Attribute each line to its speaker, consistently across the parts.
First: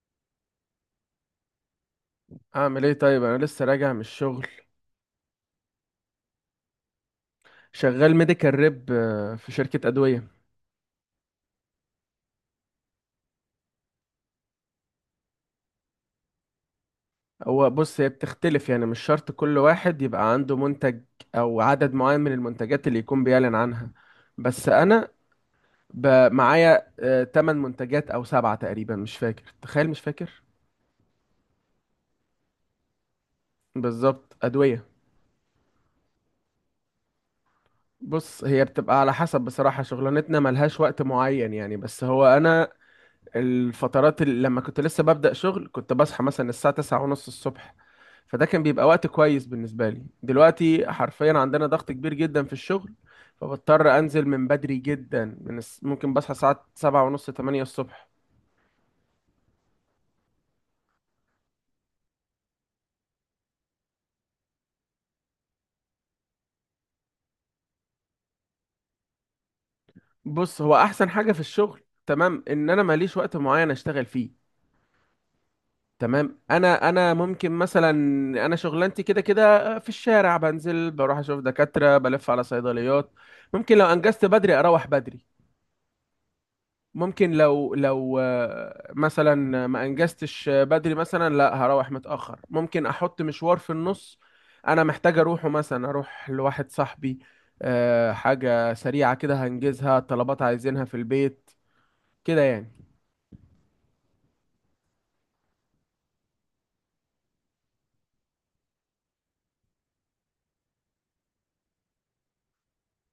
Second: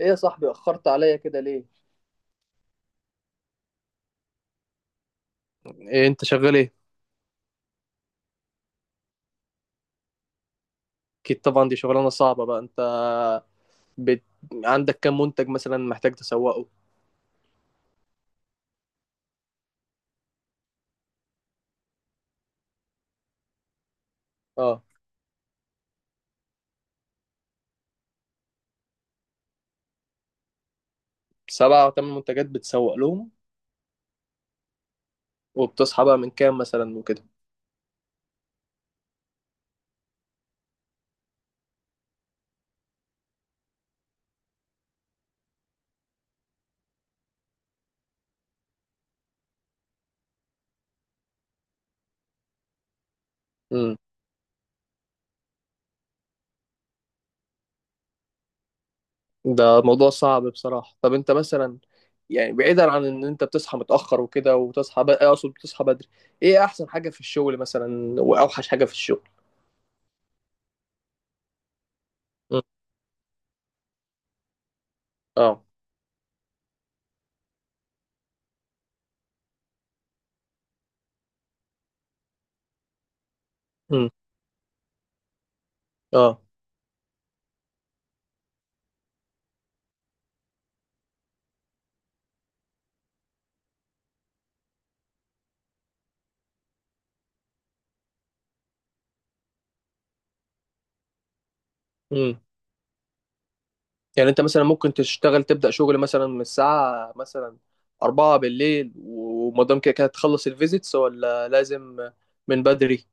Speaker 1: ايه يا صاحبي اخرت عليا كده ليه؟
Speaker 2: اعمل ايه طيب، انا لسه راجع من الشغل.
Speaker 1: إيه انت شغال ايه؟
Speaker 2: شغال ميديكال ريب في شركة ادوية.
Speaker 1: اكيد طبعا، دي شغلانه صعبه. بقى انت بت... عندك كام منتج مثلا محتاج تسوقه؟
Speaker 2: هو بص، هي بتختلف يعني، مش شرط كل واحد يبقى عنده منتج او عدد معين من المنتجات اللي يكون بيعلن عنها. بس
Speaker 1: اه،
Speaker 2: انا معايا 8 منتجات او سبعة تقريبا، مش فاكر، تخيل، مش فاكر.
Speaker 1: سبعة او ثمان منتجات بتسوق لهم.
Speaker 2: بالظبط، ادوية.
Speaker 1: وبتصحى بقى من كام مثلا وكده؟
Speaker 2: بص، هي بتبقى على حسب، بصراحة شغلانتنا ملهاش وقت معين يعني، بس هو انا الفترات اللي لما كنت لسه ببدأ شغل كنت بصحى مثلا الساعة تسعة ونص الصبح. فده كان بيبقى وقت كويس بالنسبة لي. دلوقتي حرفيا عندنا ضغط كبير جدا في الشغل،
Speaker 1: امم،
Speaker 2: فبضطر انزل من بدري جدا ممكن بصحى الساعة سبعة ونص تمانية الصبح.
Speaker 1: ده موضوع صعب بصراحه. طب انت مثلا، يعني بعيدا عن ان انت بتصحى متاخر وكده، وتصحى ب... اقصد بتصحى بدري، ايه احسن حاجه في الشغل مثلا واوحش حاجه في الشغل؟
Speaker 2: بص، هو احسن حاجة في الشغل تمام
Speaker 1: امم.
Speaker 2: ان انا ماليش وقت معين اشتغل فيه.
Speaker 1: اه.
Speaker 2: تمام. انا ممكن مثلا، انا شغلانتي كده كده في الشارع، بنزل بروح اشوف دكاترة بلف على صيدليات. ممكن لو
Speaker 1: امم.
Speaker 2: انجزت بدري اروح بدري.
Speaker 1: اه.
Speaker 2: ممكن لو مثلا ما انجزتش بدري، مثلا لا هروح متأخر، ممكن احط مشوار في النص انا محتاج اروحه، مثلا اروح لواحد صاحبي، حاجة سريعة كده هنجزها، طلبات عايزينها في البيت،
Speaker 1: امم.
Speaker 2: كده يعني.
Speaker 1: يعني انت مثلا ممكن تشتغل، تبدأ شغل مثلا من الساعة مثلا أربعة بالليل ومدام كده كده تخلص الفيزيتس، ولا لازم من بدري؟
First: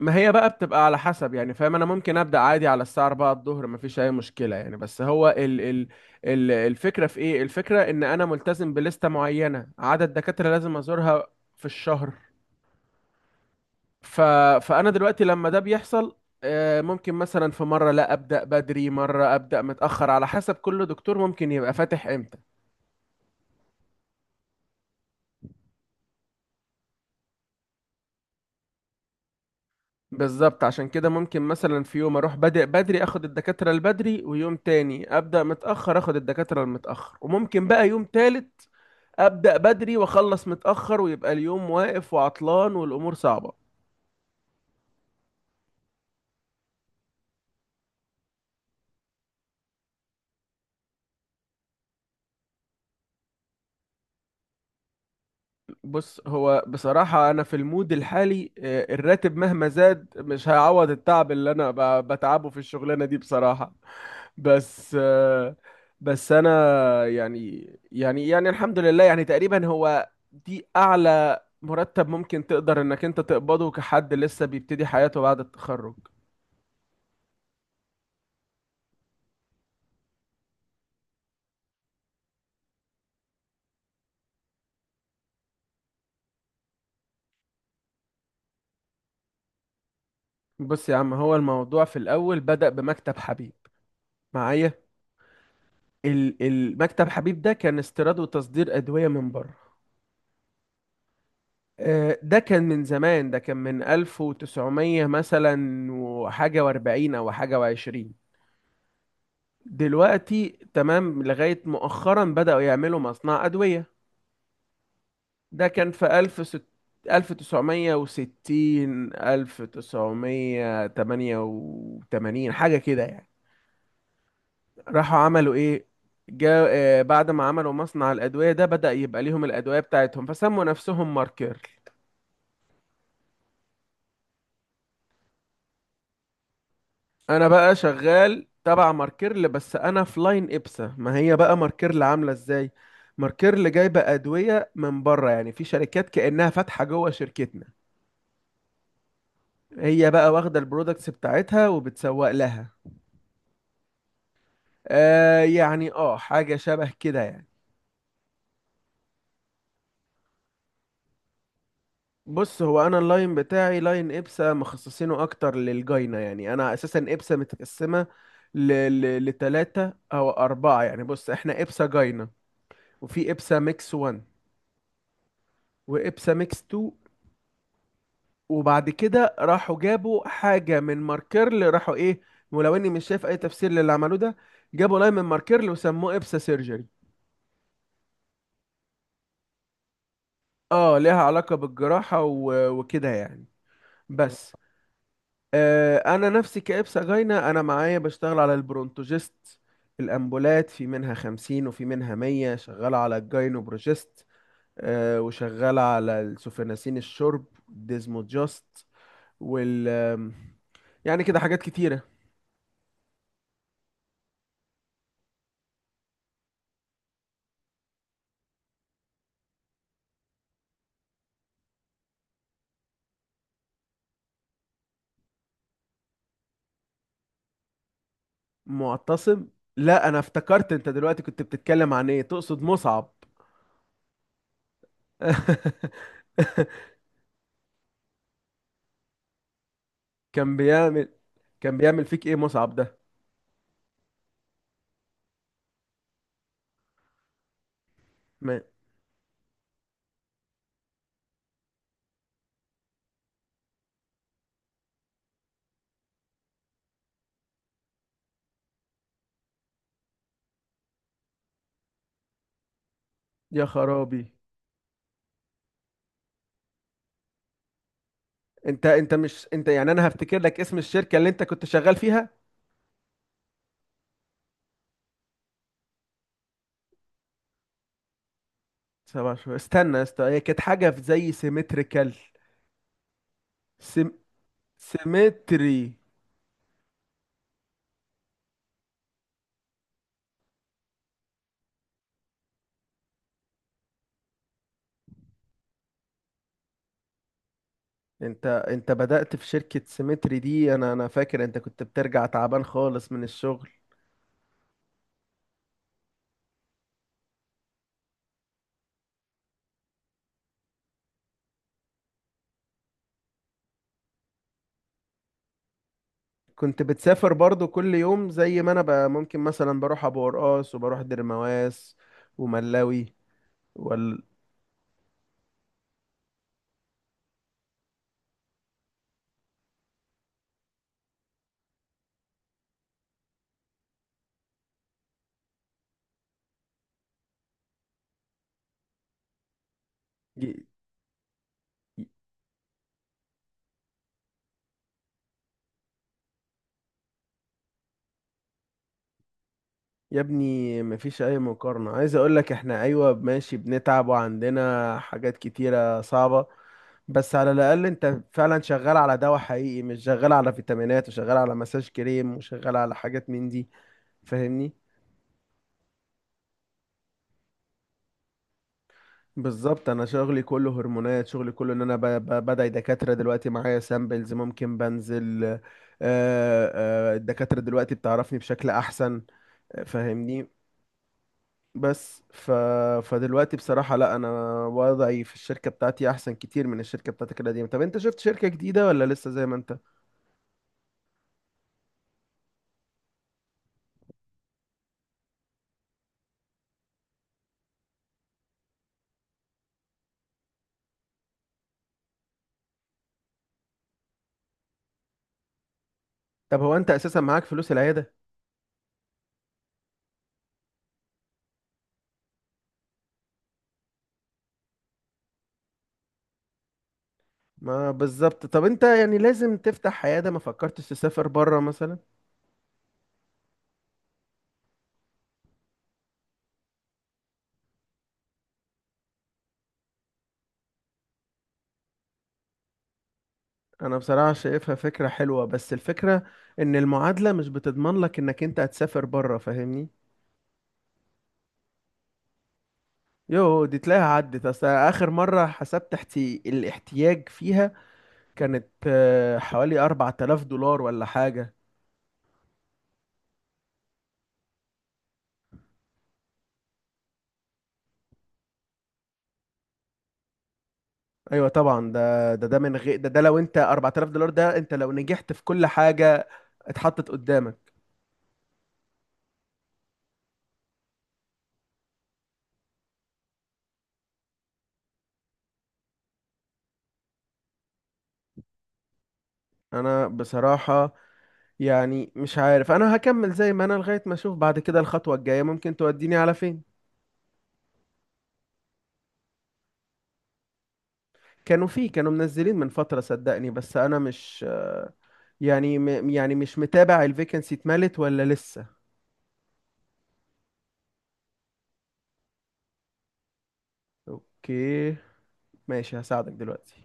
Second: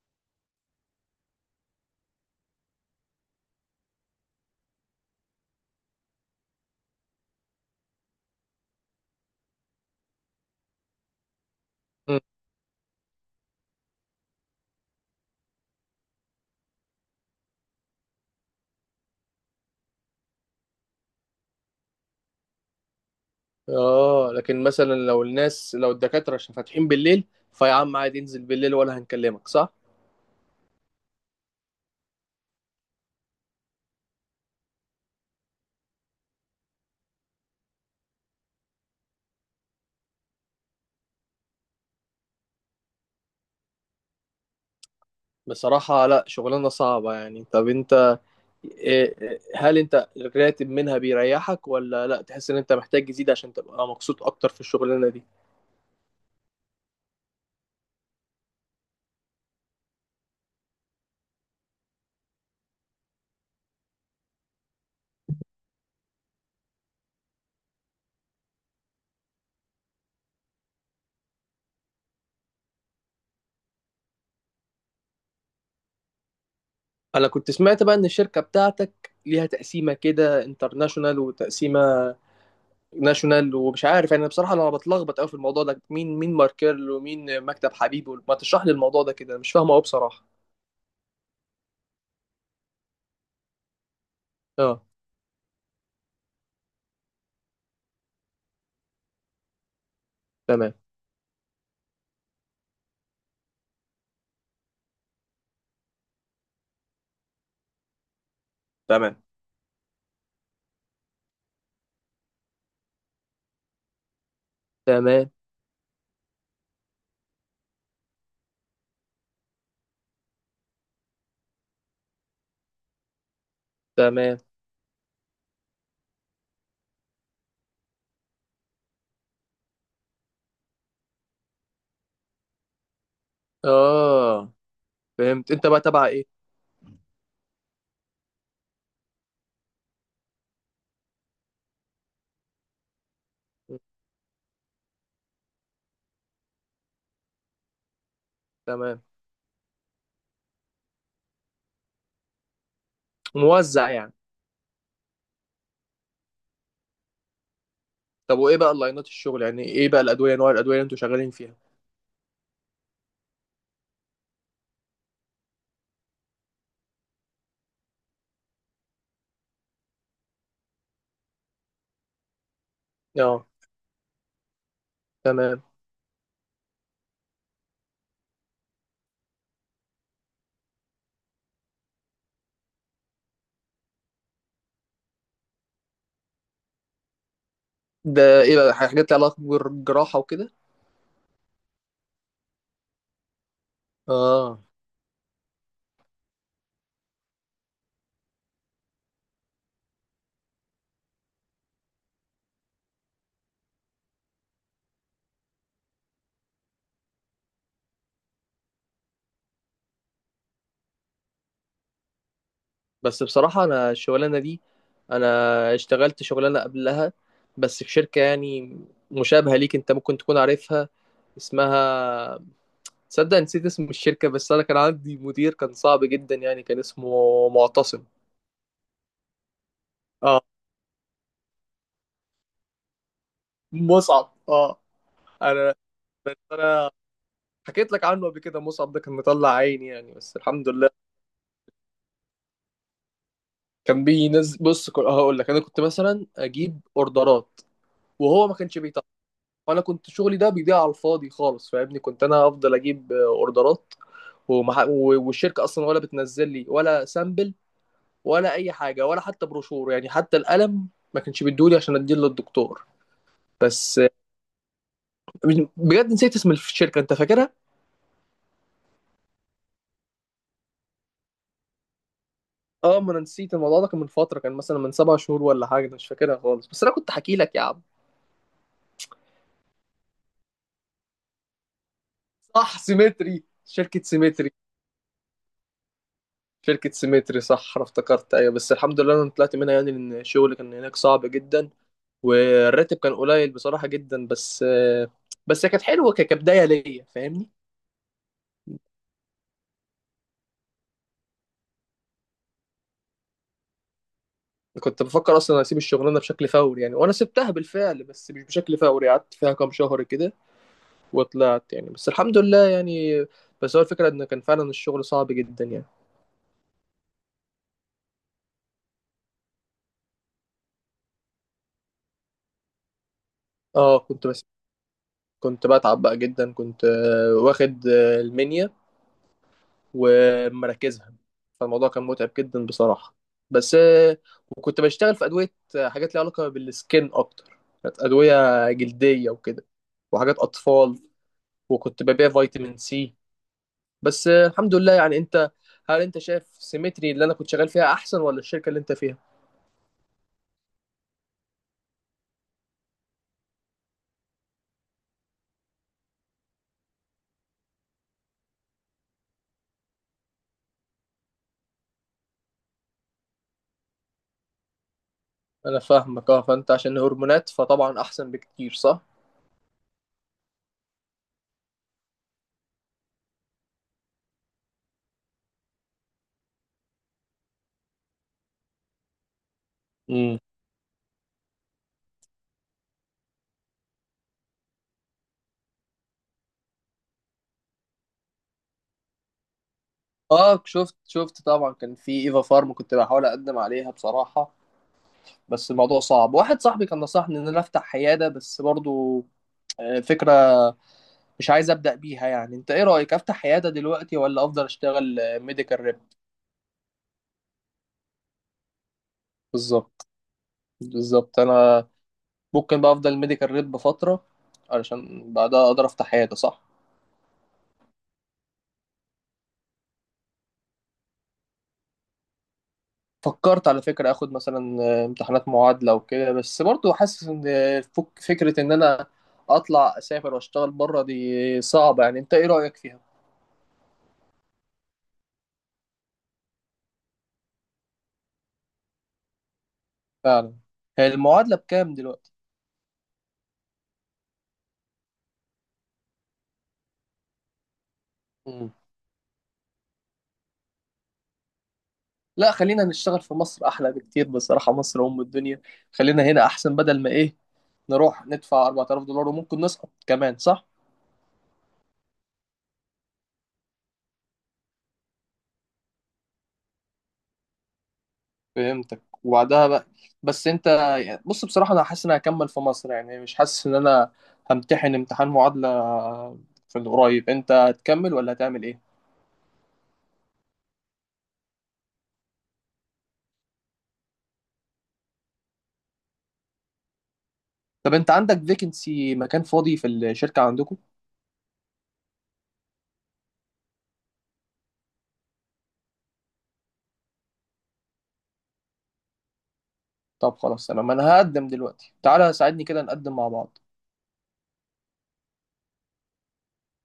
Speaker 2: ما هي بقى بتبقى على حسب يعني، فاهم؟ انا ممكن ابدا عادي على الساعة 4 الظهر، مفيش اي مشكلة يعني، بس هو ال الفكرة في ايه، الفكرة ان انا ملتزم بلستة معينة، عدد دكاترة لازم ازورها في الشهر.
Speaker 1: مم.
Speaker 2: ف... فانا دلوقتي لما ده بيحصل، ممكن مثلا في مره لا ابدا بدري، مره ابدا متاخر، على حسب كل دكتور ممكن يبقى فاتح امتى.
Speaker 1: اه، لكن مثلا لو الناس، لو الدكاترة عشان فاتحين بالليل، فيا عم عادي انزل بالليل ولا، هنكلمك، صح؟
Speaker 2: بالظبط، عشان كده ممكن مثلا في يوم اروح بادئ بدري اخد الدكاتره البدري، ويوم تاني ابدا متاخر اخد الدكاتره المتاخر، وممكن بقى يوم تالت ابدا بدري واخلص متاخر، ويبقى اليوم واقف وعطلان والامور صعبه.
Speaker 1: بصراحة لا، شغلانة صعبة يعني. طب انت إيه- هل انت الراتب منها بيريحك ولا لا، تحس ان انت محتاج تزيد عشان تبقى مبسوط اكتر في الشغلانة دي؟
Speaker 2: بص، هو بصراحة أنا في المود الحالي الراتب مهما زاد مش هيعوض التعب اللي أنا بتعبه في الشغلانة دي بصراحة. بس آه، بس أنا يعني، يعني الحمد لله، يعني تقريبا هو دي أعلى مرتب ممكن تقدر إنك أنت تقبضه كحد لسه بيبتدي حياته بعد التخرج.
Speaker 1: انا كنت سمعت بقى ان الشركة بتاعتك ليها تقسيمة كده انترناشونال وتقسيمة ناشونال ومش عارف، يعني بصراحة انا بتلخبط قوي في الموضوع ده، مين مين ماركيرل ومين مكتب حبيب، ما تشرح لي الموضوع ده كده، مش فاهمه قوي بصراحة.
Speaker 2: بص يا عم، هو الموضوع في الأول بدأ بمكتب حبيب معايا.
Speaker 1: اه.
Speaker 2: المكتب حبيب ده كان استيراد وتصدير أدوية من بره.
Speaker 1: تمام.
Speaker 2: ده كان من زمان، ده كان من 1900 مثلا وحاجة واربعين، أو حاجة وعشرين.
Speaker 1: تمام.
Speaker 2: دلوقتي تمام، لغاية مؤخرا بدأوا يعملوا مصنع أدوية.
Speaker 1: تمام.
Speaker 2: ده كان في ألف تسعمية وستين، ألف تسعمية تمانية وتمانين، حاجة كده يعني.
Speaker 1: تمام.
Speaker 2: راحوا عملوا إيه، جا بعد ما عملوا مصنع الأدوية ده بدأ يبقى ليهم الأدوية بتاعتهم، فسموا نفسهم ماركر.
Speaker 1: اه، فهمت. انت بقى تبع ايه؟
Speaker 2: انا بقى شغال تبع ماركيرل، بس انا في لاين ابسا. ما هي بقى ماركيرل عامله ازاي، ماركيرل جايبه ادويه من بره، يعني في شركات كانها فاتحه جوه شركتنا.
Speaker 1: تمام.
Speaker 2: هي بقى واخده البرودكتس بتاعتها وبتسوق لها.
Speaker 1: موزع يعني؟
Speaker 2: آه يعني، اه، حاجه شبه كده يعني.
Speaker 1: طب وايه بقى اللاينات الشغل، يعني ايه بقى الادويه، انواع الادويه اللي انتوا شغالين فيها؟
Speaker 2: بص، هو انا اللاين بتاعي لاين ابسا، مخصصينه اكتر للجاينه يعني. انا اساسا ابسا متقسمه لتلاتة او اربعه يعني. بص، احنا ابسا جاينه، وفي
Speaker 1: اه.
Speaker 2: ابسا ميكس 1،
Speaker 1: تمام.
Speaker 2: وابسا ميكس 2. وبعد كده راحوا جابوا حاجة من ماركيرل، راحوا ايه، ولو اني مش شايف اي تفسير للي عملوه ده، جابوا لاين من ماركيرل وسموه ابسا سيرجري.
Speaker 1: ده ايه بقى، حاجات لها علاقه بالجراحه وكده؟
Speaker 2: اه، ليها علاقة بالجراحة وكده يعني، بس
Speaker 1: اه.
Speaker 2: انا نفسي كابسا جاينة. انا معايا بشتغل على البرونتوجيست، الامبولات في منها خمسين وفي منها مية، شغالة على الجاينوبروجيست، وشغالة على السوفيناسين الشرب ديزموجاست، وال آم، يعني كده حاجات كتيرة.
Speaker 1: بس بصراحة أنا الشغلانة دي، أنا اشتغلت شغلانة قبلها بس في شركة يعني مشابهة ليك، أنت ممكن تكون عارفها، اسمها، تصدق نسيت اسم الشركة، بس أنا كان عندي مدير كان صعب جدا، يعني كان اسمه معتصم.
Speaker 2: معتصم؟ لا، انا
Speaker 1: اه،
Speaker 2: افتكرت انت دلوقتي كنت بتتكلم عن ايه، تقصد مصعب.
Speaker 1: مصعب، اه. أنا، أنا حكيت لك عنه قبل كده، مصعب ده كان مطلع عيني يعني، بس
Speaker 2: كان
Speaker 1: الحمد لله.
Speaker 2: بيعمل كان بيعمل فيك ايه مصعب ده؟
Speaker 1: كان بينزل، بص هقول لك، أنا كنت مثلا أجيب أوردرات وهو ما
Speaker 2: ما...
Speaker 1: كانش بيطلع، وانا كنت شغلي ده بيضيع على الفاضي خالص، فاهمني، كنت انا افضل اجيب، اوردرات، والشركه اصلا ولا بتنزل لي ولا سامبل ولا اي حاجه ولا حتى بروشور، يعني حتى القلم ما كانش بيدولي عشان اديه للدكتور.
Speaker 2: يا
Speaker 1: بس آه،
Speaker 2: خرابي.
Speaker 1: بجد نسيت اسم الشركه، انت فاكرها؟
Speaker 2: انت مش انت يعني، انا هفتكر لك اسم الشركة اللي انت كنت شغال فيها.
Speaker 1: اه، ما انا نسيت الموضوع ده، كان من فتره، كان مثلا من سبع شهور ولا حاجه، أنا مش فاكرها خالص، بس انا كنت حكي لك يا عم.
Speaker 2: سبع شهور؟ استنى يا اسطى، هي كانت حاجة في زي سيمتريكال.
Speaker 1: صح، سيمتري، شركه
Speaker 2: سيم...
Speaker 1: سيمتري،
Speaker 2: سيمتري.
Speaker 1: شركة سيمتري، صح أنا افتكرت، أيوة. بس الحمد لله أنا طلعت منها يعني، لأن الشغل كان هناك صعب جدا، والراتب كان قليل بصراحة جدا. بس، بس هي كانت حلوة كبداية ليا، فاهمني.
Speaker 2: انت بدأت في شركة سيمتري دي، انا فاكر انت كنت بترجع تعبان خالص من الشغل.
Speaker 1: كنت بفكر اصلا اسيب الشغلانه بشكل فوري يعني، وانا سبتها بالفعل بس مش بشكل فوري، قعدت فيها كام شهر كده وطلعت يعني، بس الحمد لله يعني. بس هو الفكره ان كان فعلا الشغل صعب جدا يعني.
Speaker 2: كنت بتسافر برضو كل يوم زي ما انا بقى، ممكن مثلا بروح ابو قرقاص وبروح درمواس وملاوي
Speaker 1: اه،
Speaker 2: وال...
Speaker 1: كنت بتعب بقى جدا، كنت واخد المنيا ومراكزها، فالموضوع كان متعب جدا بصراحة. بس آه، وكنت بشتغل في أدوية، حاجات ليها علاقة بالسكين أكتر، كانت أدوية جلدية وكده، وحاجات
Speaker 2: ي-
Speaker 1: أطفال، وكنت
Speaker 2: ي-
Speaker 1: ببيع فيتامين سي. بس آه، الحمد لله يعني. أنت، هل أنت شايف سيمتري اللي أنا كنت شغال فيها أحسن ولا الشركة اللي أنت فيها؟
Speaker 2: يا ابني، مفيش اي مقارنة. عايز اقول لك احنا ايوه ماشي بنتعب وعندنا حاجات كتيرة صعبة، بس على الاقل انت فعلا شغال على دواء حقيقي، مش شغال على فيتامينات وشغال على مساج كريم وشغال على حاجات من دي، فاهمني؟
Speaker 1: أنا فاهمك أه. فأنت عشان هرمونات فطبعا أحسن بكتير، صح؟
Speaker 2: بالظبط، انا شغلي كله هرمونات. شغلي كله ان انا بدعي دكاتره، دلوقتي معايا سامبلز ممكن بنزل، الدكاتره دلوقتي بتعرفني بشكل احسن،
Speaker 1: امم.
Speaker 2: فاهمني؟ بس ف... فدلوقتي بصراحه لا، انا وضعي في الشركه بتاعتي احسن كتير من الشركه بتاعتك القديمه. طب انت شفت شركه جديده ولا لسه زي ما انت؟
Speaker 1: اه، شفت، شفت طبعا، كان في ايفا فارم كنت بحاول اقدم عليها بصراحه، بس الموضوع صعب. واحد صاحبي كان نصحني ان انا افتح عياده، بس برضو، فكره مش عايز ابدا بيها يعني. انت ايه رايك، افتح عياده دلوقتي ولا افضل اشتغل ميديكال ريب؟
Speaker 2: طب هو انت اساسا معاك فلوس العياده؟
Speaker 1: بالظبط، بالظبط. انا ممكن بقى افضل ميديكال ريب فتره علشان بعدها اقدر افتح عياده، صح.
Speaker 2: ما بالظبط. طب انت يعني لازم تفتح عياده؟ ما فكرتش تسافر بره مثلا؟
Speaker 1: فكرت على فكره، اخد مثلا امتحانات معادله وكده، بس برضو حاسس ان فكره ان انا اطلع اسافر واشتغل بره دي صعبه يعني. انت ايه رايك فيها؟
Speaker 2: انا بصراحة شايفها فكرة حلوة، بس الفكرة ان المعادلة مش بتضمن لك انك انت هتسافر بره، فاهمني؟
Speaker 1: فعلا. هي المعادله بكام دلوقتي؟
Speaker 2: يو دي تلاقيها عدت، اصل اخر مرة حسبت الاحتياج فيها كانت حوالي 4000 دولار ولا حاجة.
Speaker 1: لا، خلينا نشتغل في مصر، احلى بكتير بصراحه، مصر ام الدنيا، خلينا هنا احسن. بدل ما ايه، نروح ندفع $4000 وممكن نسقط كمان، صح.
Speaker 2: ايوه طبعا، ده ده من غير ده لو انت 4000 دولار ده انت لو نجحت في كل حاجة اتحطت قدامك.
Speaker 1: فهمتك. وبعدها بقى، بس انت، يعني بص بصراحه، انا حاسس ان أنا هكمل في مصر، يعني مش حاسس ان انا همتحن امتحان معادله في القريب. انت هتكمل ولا هتعمل ايه؟
Speaker 2: انا بصراحة يعني مش عارف، انا هكمل زي ما انا لغاية ما اشوف بعد كده الخطوة الجاية ممكن توديني على فين.
Speaker 1: طب انت عندك فيكنسي، مكان فاضي في الشركه عندكم؟
Speaker 2: كانوا فيه، كانوا منزلين من فترة صدقني، بس انا مش يعني يعني مش متابع الفيكنسي اتملت ولا لسه.
Speaker 1: طب خلاص، تمام، انا هقدم دلوقتي، تعالى ساعدني كده نقدم مع بعض.
Speaker 2: اوكي، ماشي، هساعدك دلوقتي.